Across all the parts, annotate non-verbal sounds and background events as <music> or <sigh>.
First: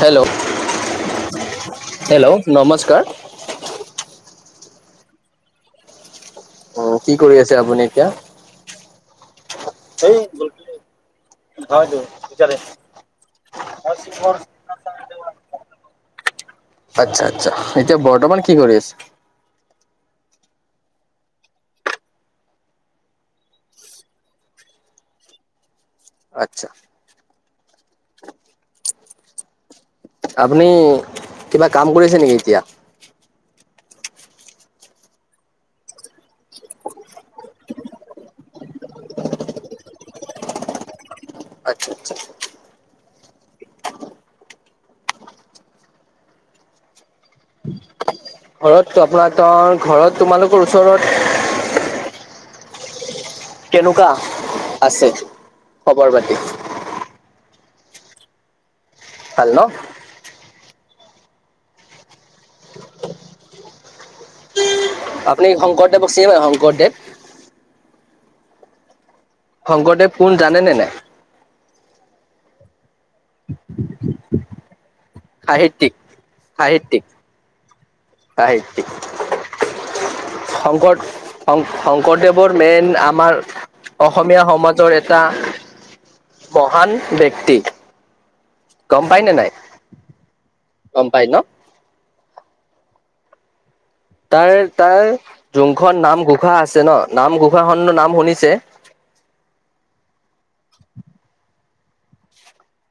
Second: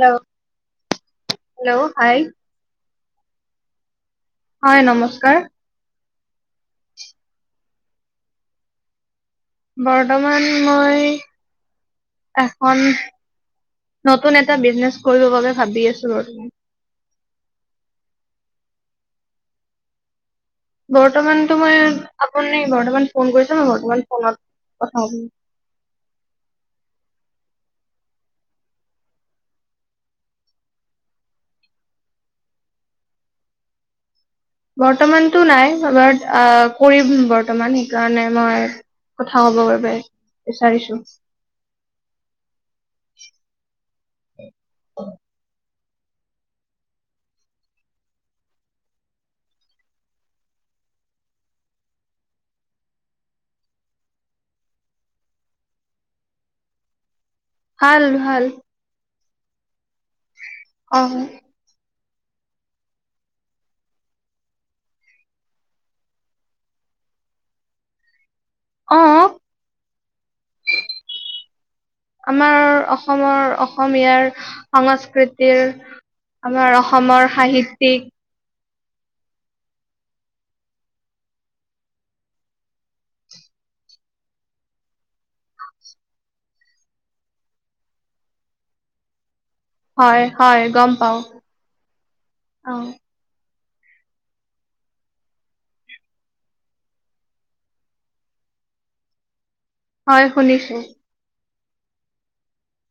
Hello hello hi hello নমস্কাৰ। হয়, নমস্কাৰ। অ', কি কৰি আছে আপুনি এতিয়া? বৰ্তমান মই হয়, দ। এখন, নতুন এটা বিজনেছ কৰিব বাবে ভাবি আছো আচ্ছা, আচ্ছা, এতিয়া বৰ্তমান কি কৰি আছ? বৰ্তমানতো মই, আপুনি বৰ্তমান ফোন কৰিছে, মই বৰ্তমান ফোনত কথা আচ্ছা। আপুনি কিবা কাম কৰিছে নেকি এতিয়া? বৰ্তমানতো নাই, বাট আ, কৰিম বৰ্তমান। কাৰণে মই কথা ক'ব বাবে বিচাৰিছোঁ। আচ্ছা, আচ্ছা। ঘৰত আপোনাৰ ত, ঘৰত তোমালোকৰ ওচৰত কেনেকুৱা আছে, খবৰ পাতি? ভাল, ভাল। ভাল ন। অ'। আপুনি শংকৰদেৱক চিনি পাই শংকৰদেৱ? অ'। শংকৰদেৱ কোন জানেনে নাই? আমাৰ অসমৰ অসমীয়াৰ সংস্ক কৃতিৰ সাহিত্যিক আমাৰ সাহিত্যিক অসমৰ সাহিত্যিক সাহিত্যিক। শংকৰ শং-শংকৰদেৱৰ মেইন আমাৰ অসমীয়া সমাজৰ এটা মহান ব্যক্তি। গম পাই নে নাই? হয়, হয়, গম পাওঁ পাই ন অ'। তাৰ তাৰ যোনখন নামঘোষা আছে ন, নামঘোষা খনৰ নাম শুনিছে? হয় শুনিছো।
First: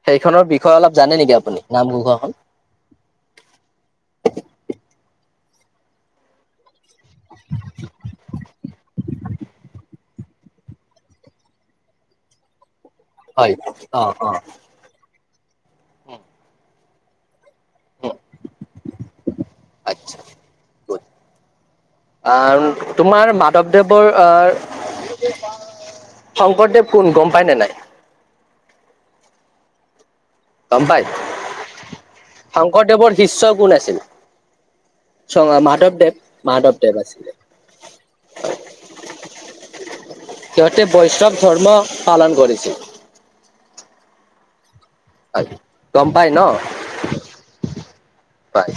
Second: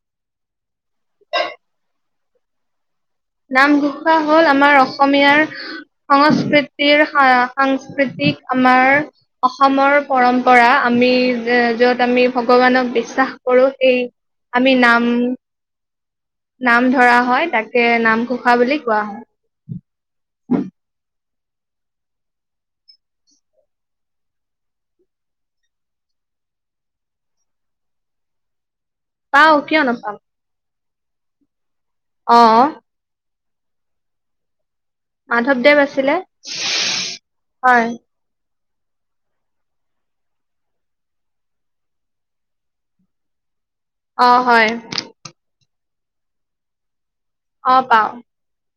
সেইখনৰ বিষয়ে অলপ জানে নেকি আপুনি নামঘোষাখন? নামঘোষা হ'ল আমাৰ অসমীয়াৰ সংস্কৃতি তিৰ সাৰ-সাংস্কৃতিক আমাৰ অসমৰ পৰম্পৰা, আমি য'ত আমি ভগৱানক বিশ্বা শ্বাস হয় কৰো অ এই, অ আমি নাম, নাম ধৰা হয় তাকে নামঘোষা বুলি কোৱা হয়। আচ্ছা <inaudible> আ, তোমাৰ মাধৱদেৱৰ আ শংকৰদেৱ কোন গম পাই নে নাই? পাও কিয় নাপাওঁ? গম পাই? অ শংকৰদেৱৰ শিষ্য কোন আছিল? চ, মাধৱদেৱ মাধৱ আছিলে দেৱ, মাধৱ দেৱ আছিলে। হয় সিহঁতে বৈষ্ণৱ ধৰ্ম পালন কৰিছিল। অ', হয়। হয়, গম পায় ন? অ', পাও। পায়,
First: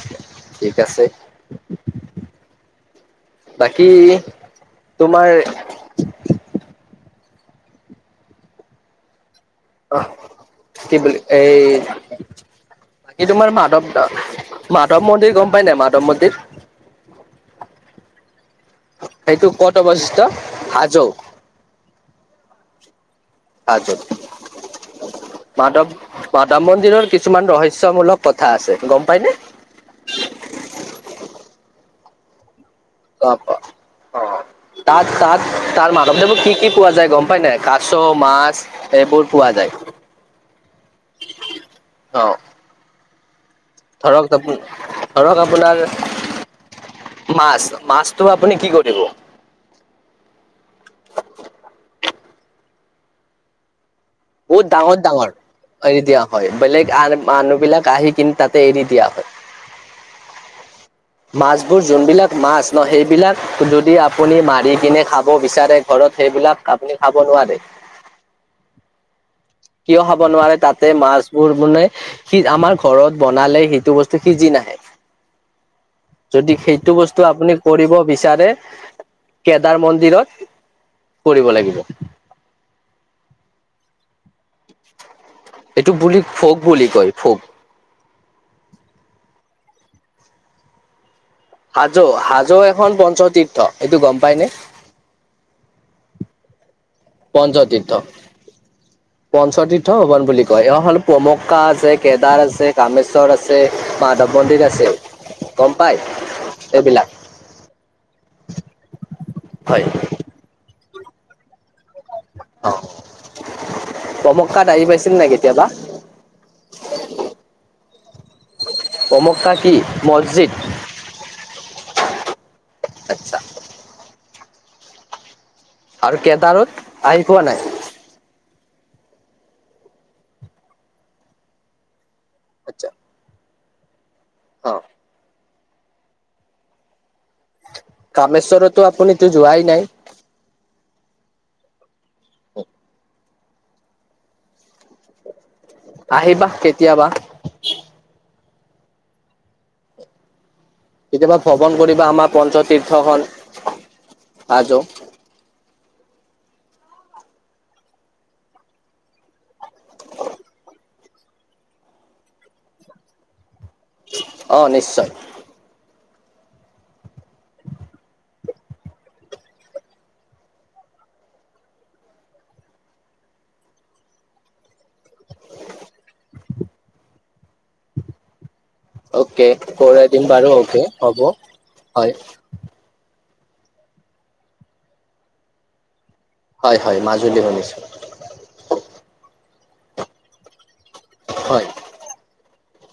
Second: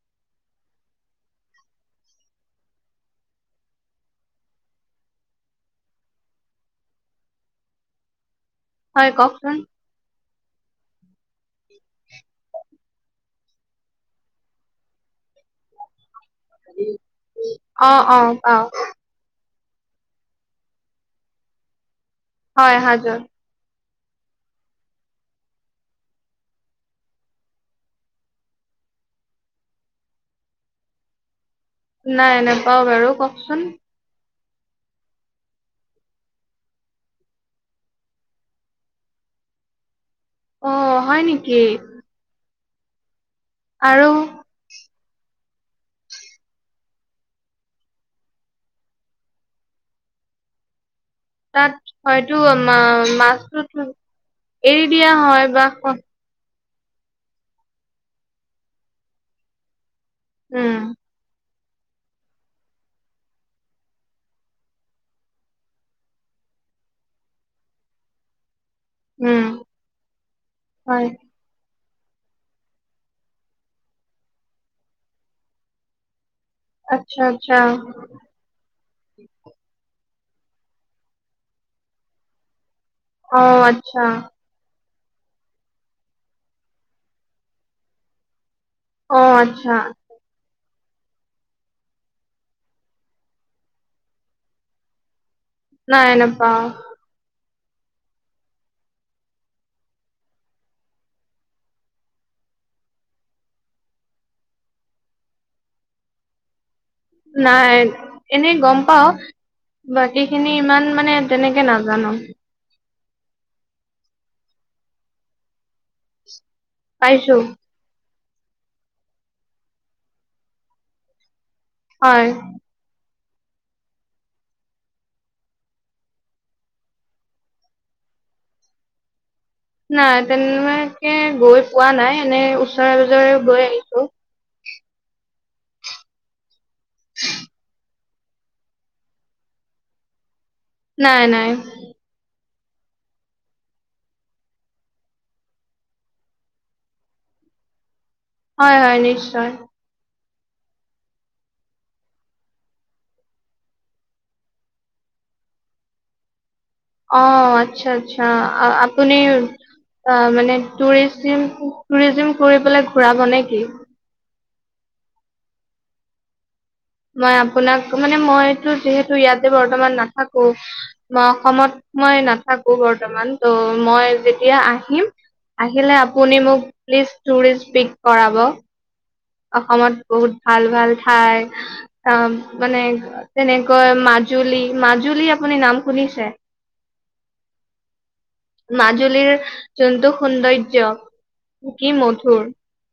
ঠিক আছে। বাকী তোমাৰ হয় কওকচোন। অহ, কি বুলি এই ই তোমাৰ, মাধৱ আহ, মাধৱ মন্দিৰ গম পায় নাই, মাধৱ মন্দিৰ? অ', অ', পাও। সেইটো ক'ত অৱস্থিত হাজো। হয়, হাজোত। হাজোত। মাধৱ, মাধৱ মন্দিৰৰ কিছুমান ৰহস্যমূলক কথা আছে, গম পাইনে? নাই নাপাও বাৰু কওকচোন। অ', তাত তাত তাৰ মাধৱদেৱত কি কি পোৱা যায়, গম পায় নাই কাছ মাছ এইবোৰ পোৱা যায়। অঁ হয় নিকি? চাওঁ। আৰু ধৰক জাপো। ধৰক আপোনাৰ মাছ, মাছটো আপুনি কি কৰিব? তাত হয়তো মা মাছটোত- বহুত ডাঙৰ ডাঙৰ এৰি দিয়া হয়, বেলেগ মানুহ বিলাক আহি কিনে তাতে এৰি দিয়া হয়। উম' মাছবোৰ যোনবিলাক মাছ ন সেইবিলাক- যদি আপুনি মাৰি কিনে খাব বিচাৰে ঘৰত, সেইবিলাক আপুনি খাব নোৱাৰে। উম' কিয় খাব নোৱাৰে? তাতে হয় মাছ- বোৰ মানে সিজ আমাৰ ঘৰত বনালে সেইটো বস্তু সিজি নাহে। যদি সেইটো আচ্ছা বস্তু আপুনি আচ্ছা কৰিব- বিচাৰে কেদাৰ মন্দিৰত কৰিব লাগিব। অঁ আৎচ্ছা। এইটো বুলি ফওক বুলি কয় ফওক। অঁ আৎচ্ছা। হাজো, হাজো এখন পঞ্চতীৰ্থ এইটো গম পাইনে? নাই নাপাওঁ। পঞ্চতীৰ্থ। পঞ্চতীৰ্থ ভৱন বুলি কয়। এয় হ'ল পমক্কা আছে কেদাৰ আছে কামেশ্বৰ আছ- ছে মাধৱ মন্দিৰ আছে গম পায় এইবিলাক? নাই এনেই গম পাওঁ। হয় বাকি- খিনি ইমান মানে তেনেকে নাজানো। অঁ পমক্কাত আহি পাইছে নে নাই কেতিয়াবা? পাইছো। কমক্কা কি? মছজিদ। হয়। আৎচ্ছা। আৰু কেদাৰত আহি পোৱা নাই। নাই তেনেকে গৈ পোৱা নাই এনেই ওচৰে পজৰে গৈ আহিছো। হঁ'। <inaudible> কামেশ্বৰতো আপনিটো যোৱাই নাই। নাই নাই। আহিবা কেতিয়াবা। হয় হয়, নিশ্চয়। কেতিয়াবা ভ্ৰমণ কৰিবা আমাৰ পঞ্চতীৰ্থখন। আ য- অঁ আৎচ্ছা আৎচ্ছা, আপুনি অঁ মানে টুৰি- জিম টুৰিজিম কৰি পেলাই ঘূৰাব নে কি? অঁ নিশ্চয়। মই আপোনাক মানে মইতো যিহেতু ইয়াতে বৰ্তমান নাথাকো। মই অসমত মই নাথাকো বৰ্তমান ত' মই যেতিয়া আহিম- আহিলে আপুনি মোক প্লিছ টোৰিছ পিক কৰাব। অ'কে অসমত কৰাই দিম বহুত বাৰু ভাল অ'কে ভাল হ'ব ঠাই হয় কাম- মানে যেনেকৈ মাজুলী মাজুলী আপুনি নাম শুনিছে হয় হয় মাজুলী শুনিছোঁ মাজুলীৰ যোনটো সৌন্দৰ্য হয় কি মধুৰ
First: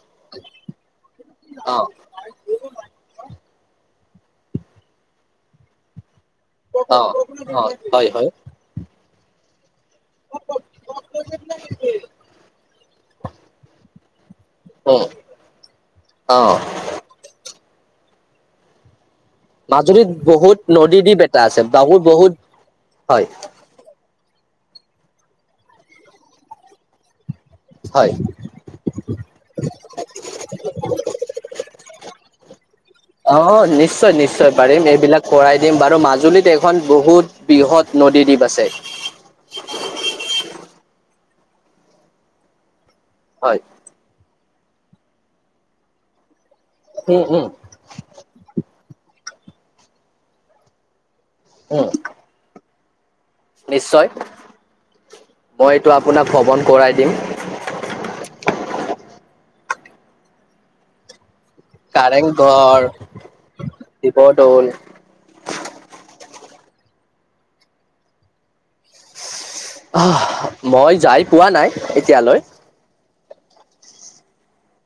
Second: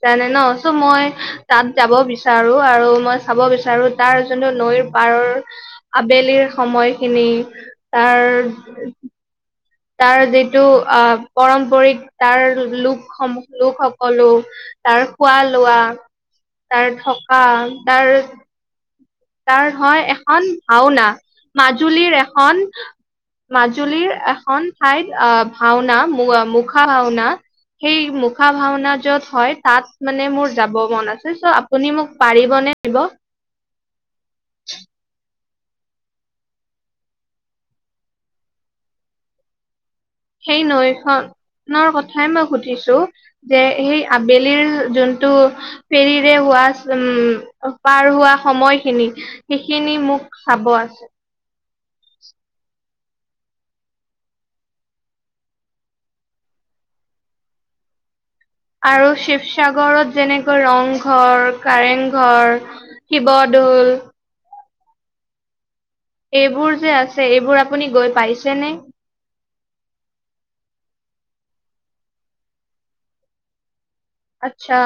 জানে ন চ মই তাত অ যাব বিচ বিচাৰো আৰু মই চাব বিচাৰো তাৰ যোনটো নৈৰ পাৰৰ আবেলিৰ অ সময়খিনি অ হয় হয় তাৰ তাৰ যিটো আহ পাৰম্পৰিক তাৰ লোক সম লোক সকলো উম তাৰ খোৱা লোৱা অ তাৰ থকা তাৰ তাৰ হয় মাজুলীত এখন বহুত নদী ভাওনা দ্বীপ এটা আছে বহুত মাজুলীৰ বহুত এখন হয় মাজুলীৰ এখন ঠাইত আহ ভাওনা মুখা ভাওনা সেই হয় মুখা ভাওনা য'ত হয় তাত মানে মোৰ যাব মন আছে চ' আপুনি মোক পাৰিব নে নিব অ' নিশ্চয় নিশ্চয় পাৰিম এইবিলাক কৰাই দিম বাৰু মাজুলীত এখন বহুত বৃহৎ নদী দ্বীপ আছে। সেই নৈখনৰ কথাই মই সুধিছো হয়। যে সেই আবেলিৰ যোনটো ফেৰীৰে হোৱা উম পাৰ হোৱা সময়খিনি সেইখিনি মোক চাব আছে। উম। নিশ্চয় মই এইটো আপোনাক ভ্ৰমন কৰাই দিম। আৰু শিৱসাগৰত যেনেকৈ ৰংঘৰ কাৰেংঘৰ, শিৱদৌল শিৱদৌল এইবোৰ যে আছে এইবোৰ আপুনি গৈ পাইছেনে অহ মই যাই পোৱা নাই এতিয়ালৈ আচ্ছা।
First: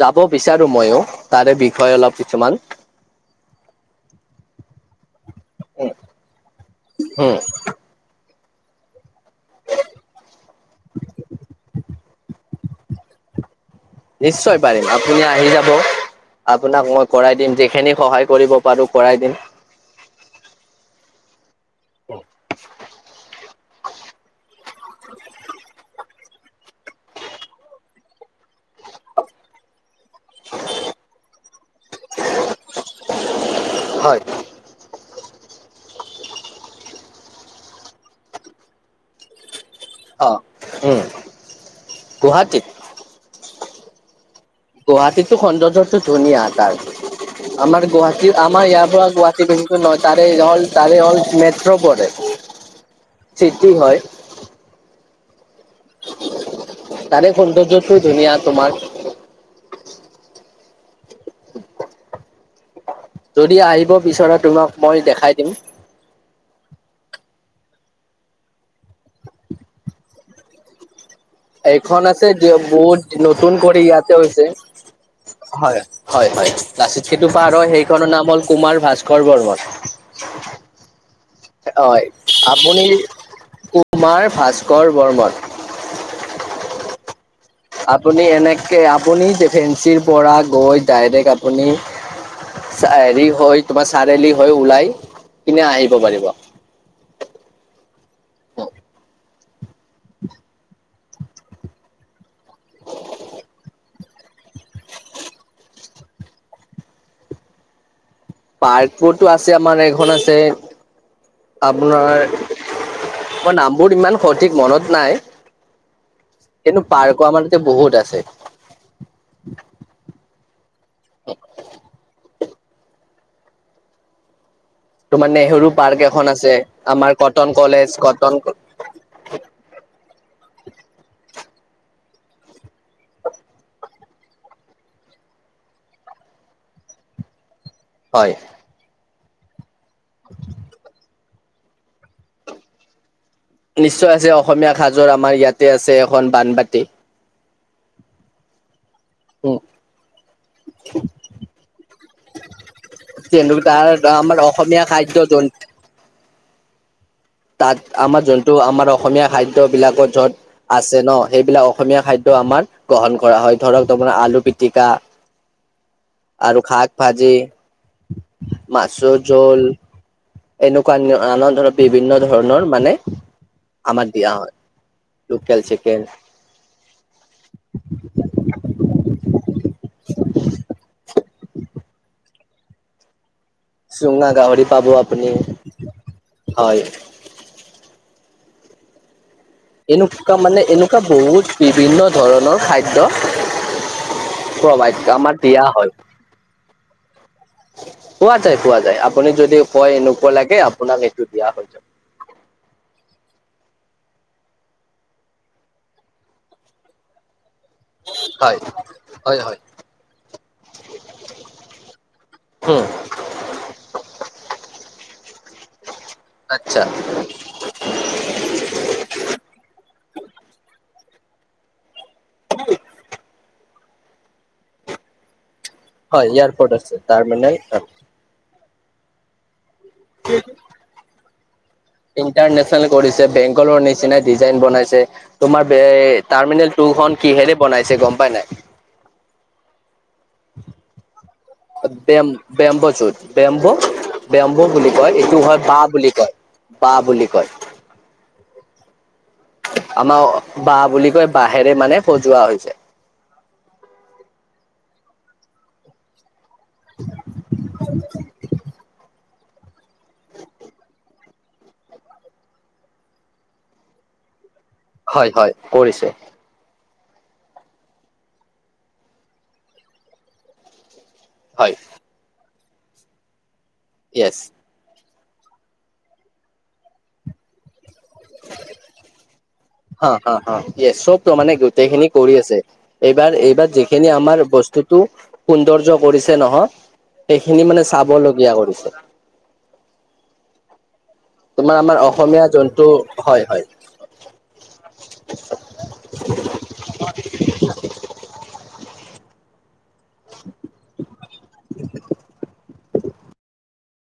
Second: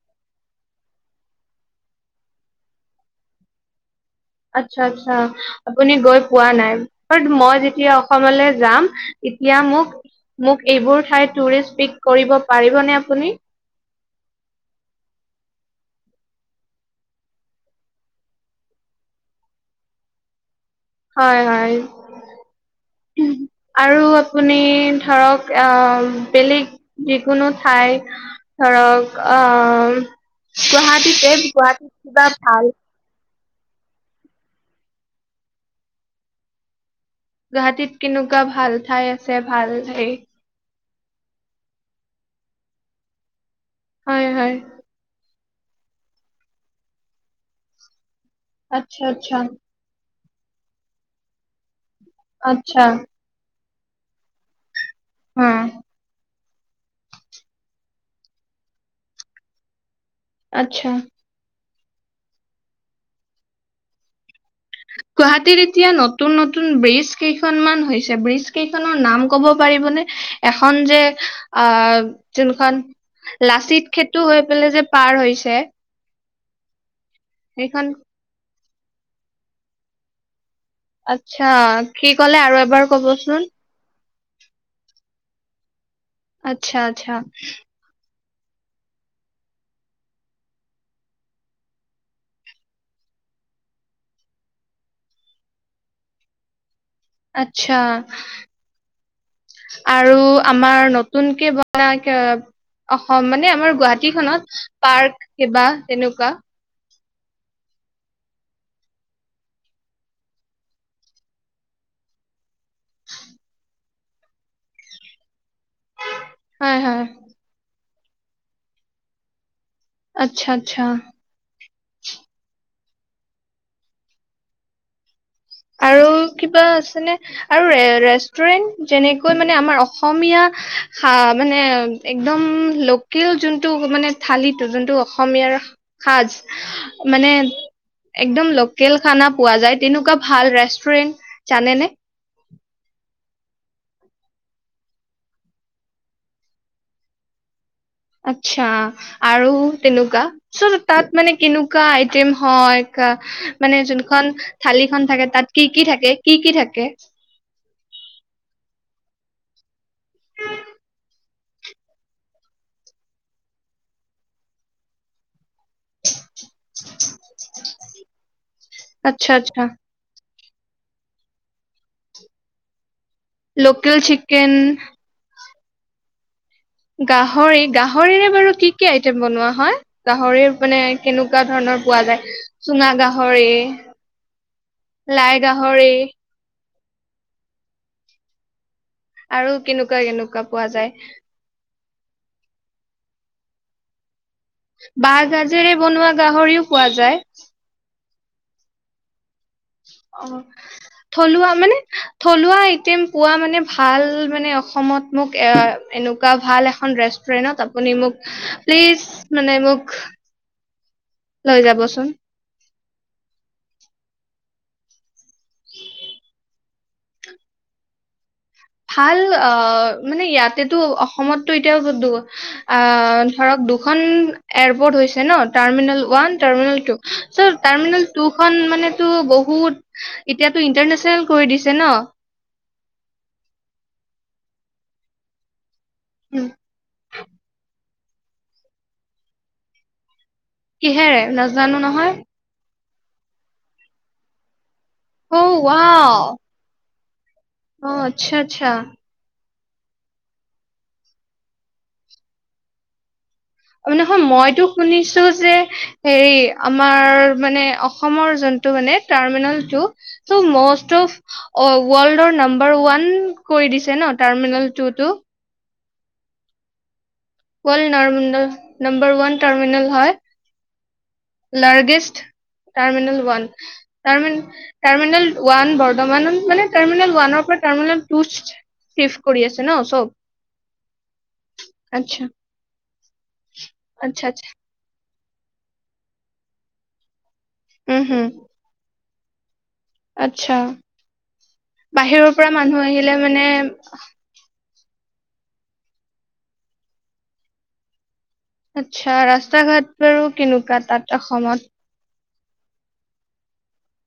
যাব বিচাৰো ময়ো তাৰে বিষয় অলপ কিছুমান আচ্ছা আচ্ছা আপুনি গৈ পোৱা নাই বাত উম। মই যেতিয়া অসমলৈ যাম এতিয়া মোক মোক এইবোৰ ঠাই টুৰিষ্ট পিক কৰিব পাৰিবনে আপুনি নিশ্চয় পাৰিম আপুনি আহি যাব আপোনাক মই কৰাই দিম যিখিনি সহায় কৰিব পাৰো কৰাই দিম। হয়, হয় উম আৰু আপুনি ধৰক আহ বেলেগ যিকোনো ঠাই ধৰক অ' গুৱাহাটীতে গুৱাহাটীত ভাল হয়। গুৱাহাটীত কেনেকুৱা ভাল ঠাই আছে ভাল হেৰি অ'। উম। গুৱাহাটীত হয়, হয়। গুৱাহাটীটো সৌন্দৰ্যটো ধুনীয়া তাৰ, আমাৰ গুৱাহাটী আমাৰ ইয়াৰ আচ্ছা পৰা আচ্ছা গুৱাহাটী বহু নহয় তাৰে হ'ল তাৰে হ'ল মেট্ৰ' পৰে আচ্ছা চিটি হয়। উম। তাৰে সৌন্দৰ্যটো ধুনীয়া তোমাৰ। আচ্ছা। যদি আহিব বিচৰা তোমাক মই দেখাই দিম গুৱাহাটীৰ এতিয়া নতুন নতুন ব্ৰীজ কেইখনমান হৈছে ব্ৰীজ কেইখনৰ নাম ক'ব পাৰিবনে এখন যে এইখন অ' আছে যোনখন বহুত নতুন কৰি লাচিত ইয়াতে সেতু হৈ হৈছে। পেলাই যে পাৰ হৈছে, হয়। হয়, হয়, লাচিত সেতু পাৰ হৈ সেইখন সেইখনৰ নাম হ'ল কুমাৰ ভাস্কৰ বৰ্মন। আচ্ছা, হয় কি কলে আৰু আপুনি এবাৰ কবচোন? কুমাৰ ভাস্কৰ বৰ্মন। আচ্ছা, আচ্ছা। আপুনি এনেকে আপুনি যে ফেঞ্চিৰ পৰা গৈ ডাইৰেক্ট আপুনি, হেৰি হৈ তোমাৰ চাৰআলি হৈ ওলাই কিনে আহিব পাৰিব। আচ্ছা। আৰু আমাৰ নতুনকে বনা কে অসম মানে আমাৰ গুৱাহাটী খনত পাৰ্ক কিবা তেনেকুৱা? পাৰ্কোবোৰতো আছে আমাৰ এখন আছে আপোনাৰ, মই নামবোৰ ইমান সঠিক মনত নাই। হয় কিন্তু হয় পাৰ্কো আমাৰ তাতে বহুত আছে। আচ্ছা, আচ্ছা। তোমাৰ নেহেৰু পাৰ্ক আৰু এখন কিবা আছে আমাৰ নে কটন আৰু ৰে কলেজ কটন ৰেষ্টুৰেণ্ট? যেনেকৈ মানে আমাৰ অসমীয়া হা মানে একদম লো কেল, যোনটো মানে থালিটো যোনটো অসমীয়াৰ সাজ মানে, হয় একদম লোকেল খানা পোৱা যায়, তেনেকুৱা ভাল ৰেষ্টুৰেণ্ট জানে নে? নিশ্চয় আছে, অসমীয়া সাজৰ আমাৰ ইয়াতে আছে এখন বানবাটি। আচ্ছা, আৰু উম তেনেকুৱা? চ্' তাত মানে কেনেকুৱা আইটেম হয়, কিন্তু ক মানে তাৰ যোনখন আমাৰ অসমীয়া থালি খন খাদ্য থাকে, যোন তাত কি কি থাকে? কি কি থাকে? তাত আমাৰ যোনটো আমাৰ অসমীয়া খাদ্য বিলাকত যত, আছে ন, সেইবিলাক অসমীয়া খাদ্য আমাৰ, গ্ৰহণ কৰা হয়। ধৰক তোমাৰ আলু পিটিকা, আৰু শাক ভাজি, মাছৰ আচ্ছা জোল, আচ্ছা এনেকুৱা নানা ধৰণৰ বিভিন্ন ধৰণৰ মানে, লোকেল আমাৰ দিয়া চিকেন হয়। লোকেল চিকেন গাহৰি, গাহৰিৰে বাৰু কি কি আইটেম বনোৱা হয়? গাহৰি মানে কেনেকুৱা ধৰণৰ পোৱা যায়? চুঙা গাহৰি, চুঙা গাহৰি পাব আপুনি, লাই গাহৰি হয়। আৰু, কেনেকুৱা এনেকুৱা কেনেকুৱা মানে পোৱা যায় এনেকুৱা বহুত বিভিন্ন ধৰণৰ খাদ্য। প্ৰভাইট, বাঁহ আমাক দিয়া গাজেৰে হল। বনোৱা গাহৰিও পোৱা যায়? পোৱা যায়, পোৱা যায়। আপুনি যদি কয় অ এনেকুৱা লাগে, আপোনাক সেইটো দিয়া থলুৱা হৈ মানে যাব। থলুৱা আইটেম পোৱা মানে ভাল মানে অসমত মোক এ এনেকুৱা ভাল এখন ৰেষ্ট ৰেণ্ট আপুনি মোক হয় প্লিজ হয় মানে হয় মোক, লৈ যাবচোন। উম। <unintelligible> আচ্ছা। ভাল, অ মানে ইয়াতেতো অসমতো এতিয়াও দু আহ, ধৰক দুখন এয়াৰপৰ্ট হৈছে ন, টাৰ্মিনেল হয় ওৱান, এয়াৰপৰ্ট টাৰ্মিনেল আছে টু। টাৰ্মিনেল চ্' টাৰ্মিনেল টুখন মানে তো বহুত, এতিয়াতো ইন্টাৰনেচনেল কৰি দিছে ন? ইণ্টাৰনেচনেল কৰি দিছে। বেংগলৰ নিচিনা ডিজাইন বনাইছে। তোমাৰ বে উম, টাৰ্মিনেল, তোৰ খন কিহেৰে বনাইছে গ'ম পাই নাই? কিহেৰে? নাজানো নহয়। বেম্বছুত, বেম্ব বেম্ব বুলি কয়, এইটো অ হয় বাহঁ বুলি ৱাও কয়। বাহঁ বুলি কয়। অ', আচ্ছা, আচ্ছা। আমাৰ বাহঁ বুলি কয়, বাঁহেৰে মানে সজোৱা হৈছে। অঁ, নহয়, মইতো শুনিছো যে হেৰি আমাৰ মানে অসমৰ জ টো মানে টাৰ্মিনেলটো, ম'ষ্ট অফ অ' ৱৰ্ল্ডৰ নাম্বাৰ ওৱান কৰি দিছে ন টাৰ্মিনেল টো? হয় হয়, কৰিছে। World terminal number one terminal হয়। হয় লাৰ্জেষ্ট টাৰ্মিনেল ওৱান য়েছ। তাৰমানে টাৰ্মিনেল ওৱান বৰ্তমান টাৰ্মিনেল ওৱানৰ পৰা টাৰ্মিনেল টু চিফ্ট কৰি আছে ন চব হ', হ', হ', ইয়েচ, চব ত মানে গোটেইখিনি আচ্ছা কৰি আছে। এইবাৰ, এইবাৰ যিখিনি আচ্ছা আমাৰ আচ্ছা বস্তুতটো সৌন্দৰ্য কৰিছে নহয় সেইখিনি মানে উম চাব হম লগগীয়া কৰিছে। আচ্ছা, তোমাৰ আমাৰ বাহিৰৰ অসমীয়া পৰা জন্তু মানুহ আহিলে হয় মানে হয়। আচ্ছা। ৰাস্তা ঘাট বাৰু কেনেকুৱা তাত অসমত?